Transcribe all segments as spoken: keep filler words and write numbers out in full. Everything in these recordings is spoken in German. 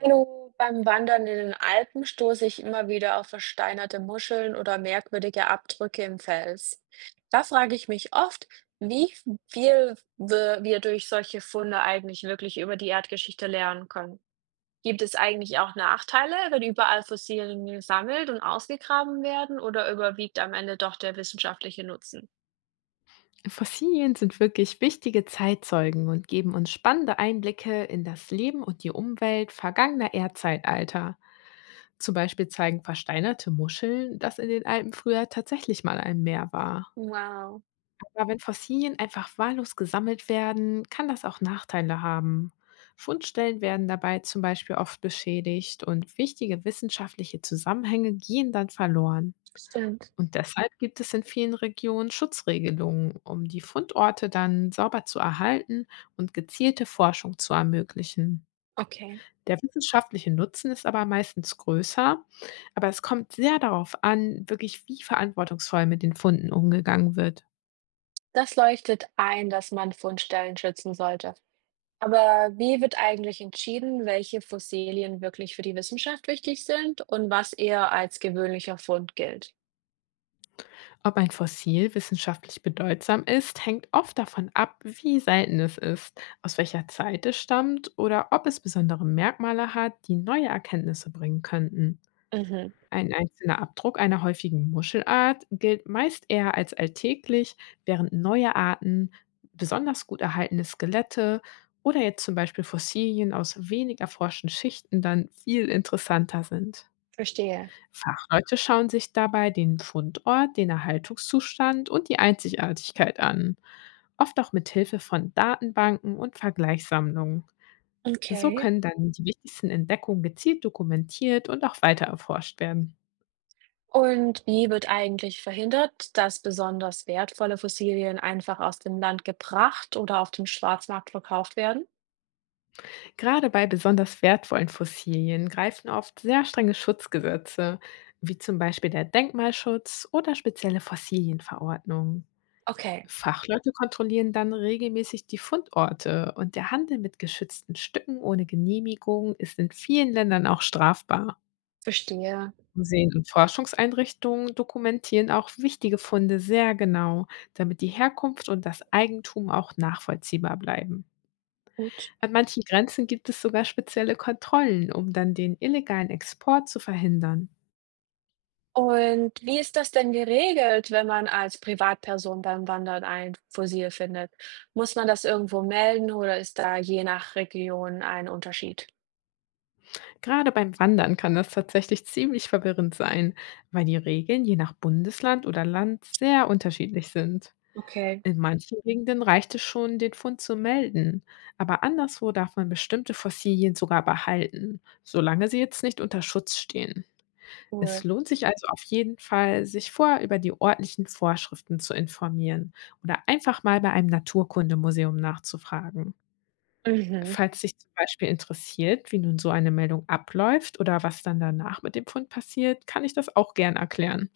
Hallo, beim Wandern in den Alpen stoße ich immer wieder auf versteinerte Muscheln oder merkwürdige Abdrücke im Fels. Da frage ich mich oft, wie viel wir, wir durch solche Funde eigentlich wirklich über die Erdgeschichte lernen können. Gibt es eigentlich auch Nachteile, wenn überall Fossilien gesammelt und ausgegraben werden, oder überwiegt am Ende doch der wissenschaftliche Nutzen? Fossilien sind wirklich wichtige Zeitzeugen und geben uns spannende Einblicke in das Leben und die Umwelt vergangener Erdzeitalter. Zum Beispiel zeigen versteinerte Muscheln, dass in den Alpen früher tatsächlich mal ein Meer war. Wow, Aber wenn Fossilien einfach wahllos gesammelt werden, kann das auch Nachteile haben. Fundstellen werden dabei zum Beispiel oft beschädigt und wichtige wissenschaftliche Zusammenhänge gehen dann verloren. stimmt. Und deshalb gibt es in vielen Regionen Schutzregelungen, um die Fundorte dann sauber zu erhalten und gezielte Forschung zu ermöglichen. Okay. Der wissenschaftliche Nutzen ist aber meistens größer, aber es kommt sehr darauf an, wirklich wie verantwortungsvoll mit den Funden umgegangen wird. Das leuchtet ein, dass man Fundstellen schützen sollte. Aber wie wird eigentlich entschieden, welche Fossilien wirklich für die Wissenschaft wichtig sind und was eher als gewöhnlicher Fund gilt? Ob ein Fossil wissenschaftlich bedeutsam ist, hängt oft davon ab, wie selten es ist, aus welcher Zeit es stammt oder ob es besondere Merkmale hat, die neue Erkenntnisse bringen könnten. Mhm, Ein einzelner Abdruck einer häufigen Muschelart gilt meist eher als alltäglich, während neue Arten, besonders gut erhaltene Skelette oder jetzt zum Beispiel Fossilien aus wenig erforschten Schichten dann viel interessanter sind. verstehe. Fachleute schauen sich dabei den Fundort, den Erhaltungszustand und die Einzigartigkeit an, oft auch mit Hilfe von Datenbanken und Vergleichssammlungen. So Okay. können dann die wichtigsten Entdeckungen gezielt dokumentiert und auch weiter erforscht werden. Und wie wird eigentlich verhindert, dass besonders wertvolle Fossilien einfach aus dem Land gebracht oder auf dem Schwarzmarkt verkauft werden? Gerade bei besonders wertvollen Fossilien greifen oft sehr strenge Schutzgesetze, wie zum Beispiel der Denkmalschutz oder spezielle Fossilienverordnungen. Okay. Fachleute kontrollieren dann regelmäßig die Fundorte und der Handel mit geschützten Stücken ohne Genehmigung ist in vielen Ländern auch strafbar. Verstehe, Museen und Forschungseinrichtungen dokumentieren auch wichtige Funde sehr genau, damit die Herkunft und das Eigentum auch nachvollziehbar bleiben. gut. An manchen Grenzen gibt es sogar spezielle Kontrollen, um dann den illegalen Export zu verhindern. Und wie ist das denn geregelt, wenn man als Privatperson beim Wandern ein Fossil findet? Muss man das irgendwo melden oder ist da je nach Region ein Unterschied? Gerade beim Wandern kann das tatsächlich ziemlich verwirrend sein, weil die Regeln je nach Bundesland oder Land sehr unterschiedlich sind. Okay, In manchen Gegenden reicht es schon, den Fund zu melden, aber anderswo darf man bestimmte Fossilien sogar behalten, solange sie jetzt nicht unter Schutz stehen. Es cool. lohnt sich also auf jeden Fall, sich vorher über die örtlichen Vorschriften zu informieren oder einfach mal bei einem Naturkundemuseum nachzufragen. Mhm. Falls dich zum Beispiel interessiert, wie nun so eine Meldung abläuft oder was dann danach mit dem Fund passiert, kann ich das auch gern erklären.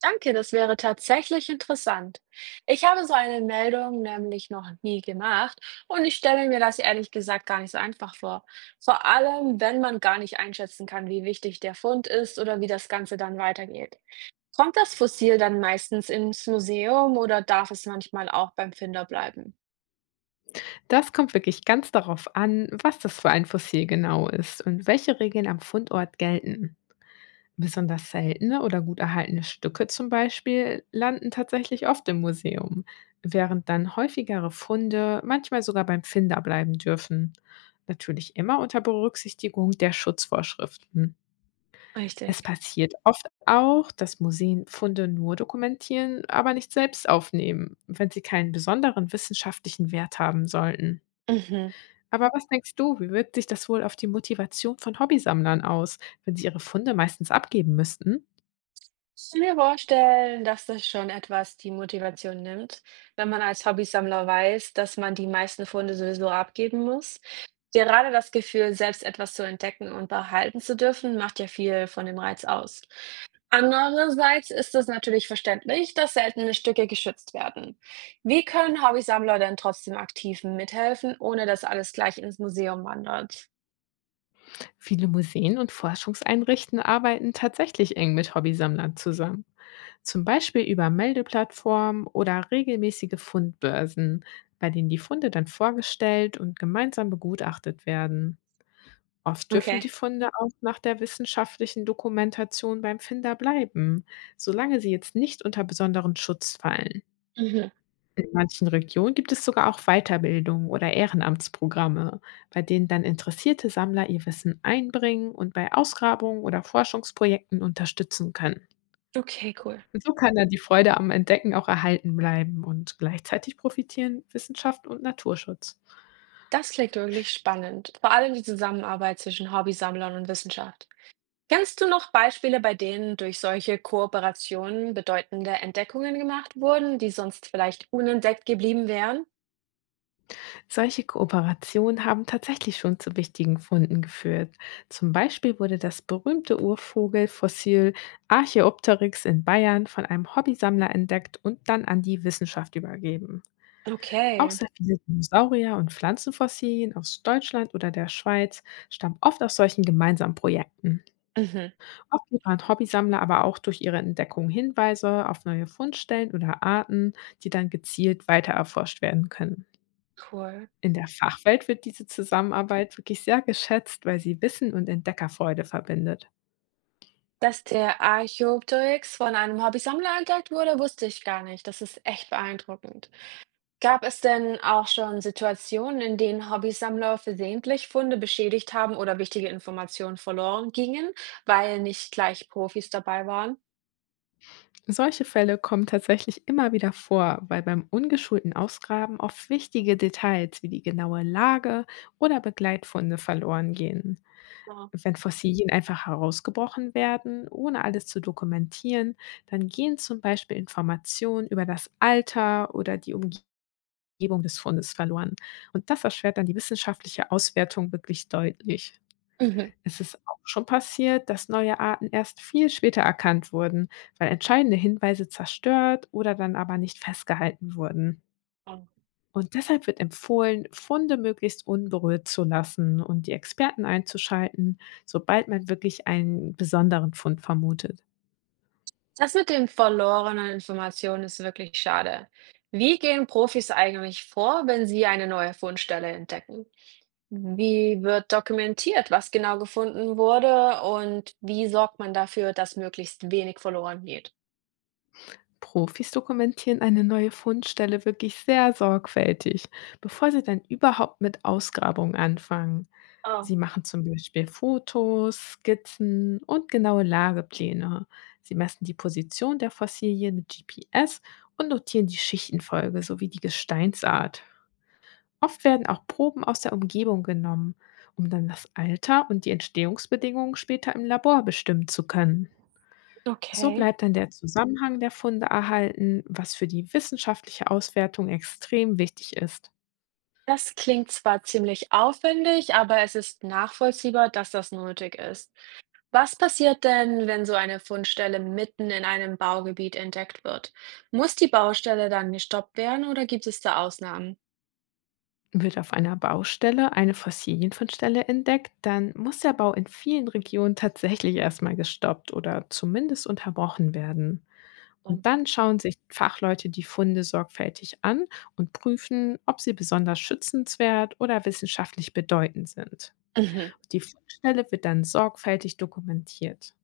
Danke, das wäre tatsächlich interessant. Ich habe so eine Meldung nämlich noch nie gemacht und ich stelle mir das ehrlich gesagt gar nicht so einfach vor. Vor allem, wenn man gar nicht einschätzen kann, wie wichtig der Fund ist oder wie das Ganze dann weitergeht. Kommt das Fossil dann meistens ins Museum oder darf es manchmal auch beim Finder bleiben? Das kommt wirklich ganz darauf an, was das für ein Fossil genau ist und welche Regeln am Fundort gelten. Besonders seltene oder gut erhaltene Stücke zum Beispiel landen tatsächlich oft im Museum, während dann häufigere Funde manchmal sogar beim Finder bleiben dürfen. Natürlich immer unter Berücksichtigung der Schutzvorschriften. Es Richtig. passiert oft auch, dass Museen Funde nur dokumentieren, aber nicht selbst aufnehmen, wenn sie keinen besonderen wissenschaftlichen Wert haben sollten. Mhm. Aber was denkst du, wie wirkt sich das wohl auf die Motivation von Hobbysammlern aus, wenn sie ihre Funde meistens abgeben müssten? Ich kann mir vorstellen, dass das schon etwas die Motivation nimmt, wenn man als Hobbysammler weiß, dass man die meisten Funde sowieso abgeben muss. Gerade das Gefühl, selbst etwas zu entdecken und behalten zu dürfen, macht ja viel von dem Reiz aus. Andererseits ist es natürlich verständlich, dass seltene Stücke geschützt werden. Wie können Hobbysammler denn trotzdem aktiv mithelfen, ohne dass alles gleich ins Museum wandert? Viele Museen und Forschungseinrichten arbeiten tatsächlich eng mit Hobbysammlern zusammen, zum Beispiel über Meldeplattformen oder regelmäßige Fundbörsen, bei denen die Funde dann vorgestellt und gemeinsam begutachtet werden. Oft dürfen Okay. die Funde auch nach der wissenschaftlichen Dokumentation beim Finder bleiben, solange sie jetzt nicht unter besonderen Schutz fallen. Mhm. In manchen Regionen gibt es sogar auch Weiterbildungen oder Ehrenamtsprogramme, bei denen dann interessierte Sammler ihr Wissen einbringen und bei Ausgrabungen oder Forschungsprojekten unterstützen können. Okay, cool. So kann dann die Freude am Entdecken auch erhalten bleiben und gleichzeitig profitieren Wissenschaft und Naturschutz. Das klingt wirklich spannend. Vor allem die Zusammenarbeit zwischen Hobbysammlern und Wissenschaft. Kennst du noch Beispiele, bei denen durch solche Kooperationen bedeutende Entdeckungen gemacht wurden, die sonst vielleicht unentdeckt geblieben wären? Solche Kooperationen haben tatsächlich schon zu wichtigen Funden geführt. Zum Beispiel wurde das berühmte Urvogelfossil Archaeopteryx in Bayern von einem Hobbysammler entdeckt und dann an die Wissenschaft übergeben. Auch Okay. sehr viele Dinosaurier und Pflanzenfossilien aus Deutschland oder der Schweiz stammen oft aus solchen gemeinsamen Projekten. Mhm. Oft liefern Hobbysammler aber auch durch ihre Entdeckungen Hinweise auf neue Fundstellen oder Arten, die dann gezielt weiter erforscht werden können. Cool. In der Fachwelt wird diese Zusammenarbeit wirklich sehr geschätzt, weil sie Wissen und Entdeckerfreude verbindet. Dass der Archaeopteryx von einem Hobbysammler entdeckt wurde, wusste ich gar nicht. Das ist echt beeindruckend. Gab es denn auch schon Situationen, in denen Hobbysammler versehentlich Funde beschädigt haben oder wichtige Informationen verloren gingen, weil nicht gleich Profis dabei waren? Solche Fälle kommen tatsächlich immer wieder vor, weil beim ungeschulten Ausgraben oft wichtige Details wie die genaue Lage oder Begleitfunde verloren gehen. Ja. Wenn Fossilien einfach herausgebrochen werden, ohne alles zu dokumentieren, dann gehen zum Beispiel Informationen über das Alter oder die Umgebung des Fundes verloren. Und das erschwert dann die wissenschaftliche Auswertung wirklich deutlich. Mhm. Es ist auch schon passiert, dass neue Arten erst viel später erkannt wurden, weil entscheidende Hinweise zerstört oder dann aber nicht festgehalten wurden. Ja. Und deshalb wird empfohlen, Funde möglichst unberührt zu lassen und die Experten einzuschalten, sobald man wirklich einen besonderen Fund vermutet. Das mit den verlorenen Informationen ist wirklich schade. Wie gehen Profis eigentlich vor, wenn sie eine neue Fundstelle entdecken? Wie wird dokumentiert, was genau gefunden wurde und wie sorgt man dafür, dass möglichst wenig verloren geht? Profis dokumentieren eine neue Fundstelle wirklich sehr sorgfältig, bevor sie dann überhaupt mit Ausgrabungen anfangen. Oh, Sie machen zum Beispiel Fotos, Skizzen und genaue Lagepläne. Sie messen die Position der Fossilien mit G P S und notieren die Schichtenfolge sowie die Gesteinsart. Oft werden auch Proben aus der Umgebung genommen, um dann das Alter und die Entstehungsbedingungen später im Labor bestimmen zu können. So okay. bleibt dann der Zusammenhang der Funde erhalten, was für die wissenschaftliche Auswertung extrem wichtig ist. Das klingt zwar ziemlich aufwendig, aber es ist nachvollziehbar, dass das nötig ist. Was passiert denn, wenn so eine Fundstelle mitten in einem Baugebiet entdeckt wird? Muss die Baustelle dann gestoppt werden oder gibt es da Ausnahmen? Wird auf einer Baustelle eine Fossilienfundstelle entdeckt, dann muss der Bau in vielen Regionen tatsächlich erstmal gestoppt oder zumindest unterbrochen werden. Und Oh, dann schauen sich Fachleute die Funde sorgfältig an und prüfen, ob sie besonders schützenswert oder wissenschaftlich bedeutend sind. mhm. Die Fundstelle wird dann sorgfältig dokumentiert.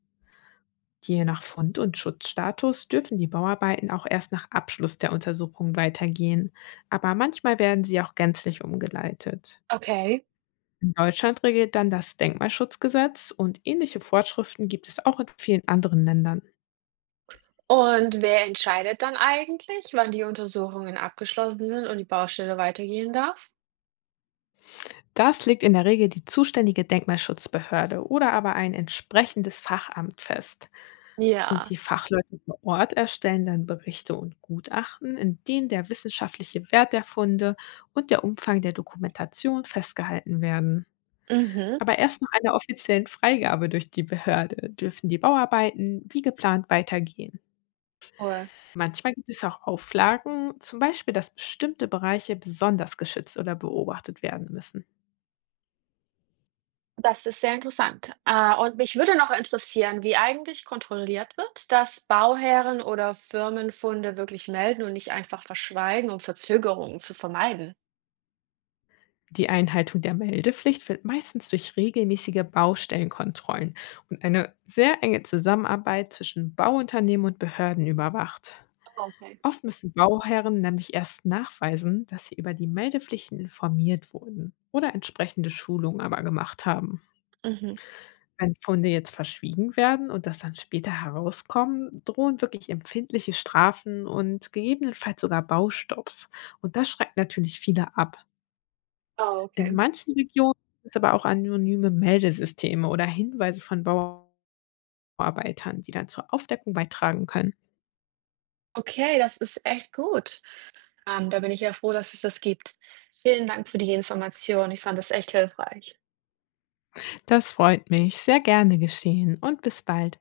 Je nach Fund und Schutzstatus dürfen die Bauarbeiten auch erst nach Abschluss der Untersuchung weitergehen, aber manchmal werden sie auch gänzlich umgeleitet. Okay. In Deutschland regelt dann das Denkmalschutzgesetz und ähnliche Vorschriften gibt es auch in vielen anderen Ländern. Und wer entscheidet dann eigentlich, wann die Untersuchungen abgeschlossen sind und die Baustelle weitergehen darf? Das legt in der Regel die zuständige Denkmalschutzbehörde oder aber ein entsprechendes Fachamt fest. Und Ja, die Fachleute vor Ort erstellen dann Berichte und Gutachten, in denen der wissenschaftliche Wert der Funde und der Umfang der Dokumentation festgehalten werden. mhm. Aber erst nach einer offiziellen Freigabe durch die Behörde dürfen die Bauarbeiten wie geplant weitergehen. Cool. Manchmal gibt es auch Auflagen, zum Beispiel, dass bestimmte Bereiche besonders geschützt oder beobachtet werden müssen. Das ist sehr interessant. Äh, und mich würde noch interessieren, wie eigentlich kontrolliert wird, dass Bauherren oder Firmen Funde wirklich melden und nicht einfach verschweigen, um Verzögerungen zu vermeiden. Die Einhaltung der Meldepflicht wird meistens durch regelmäßige Baustellenkontrollen und eine sehr enge Zusammenarbeit zwischen Bauunternehmen und Behörden überwacht. Ah, okay. Oft müssen Bauherren nämlich erst nachweisen, dass sie über die Meldepflichten informiert wurden oder entsprechende Schulungen aber gemacht haben. Mhm. Wenn Funde jetzt verschwiegen werden und das dann später herauskommen, drohen wirklich empfindliche Strafen und gegebenenfalls sogar Baustopps. Und das schreckt natürlich viele ab. Oh, In okay. manchen Regionen gibt's aber auch anonyme Meldesysteme oder Hinweise von Bauarbeitern, die dann zur Aufdeckung beitragen können. Okay, das ist echt gut. Ähm, da bin ich ja froh, dass es das gibt. Vielen Dank für die Information. Ich fand das echt hilfreich. Das freut mich. Sehr gerne geschehen und bis bald.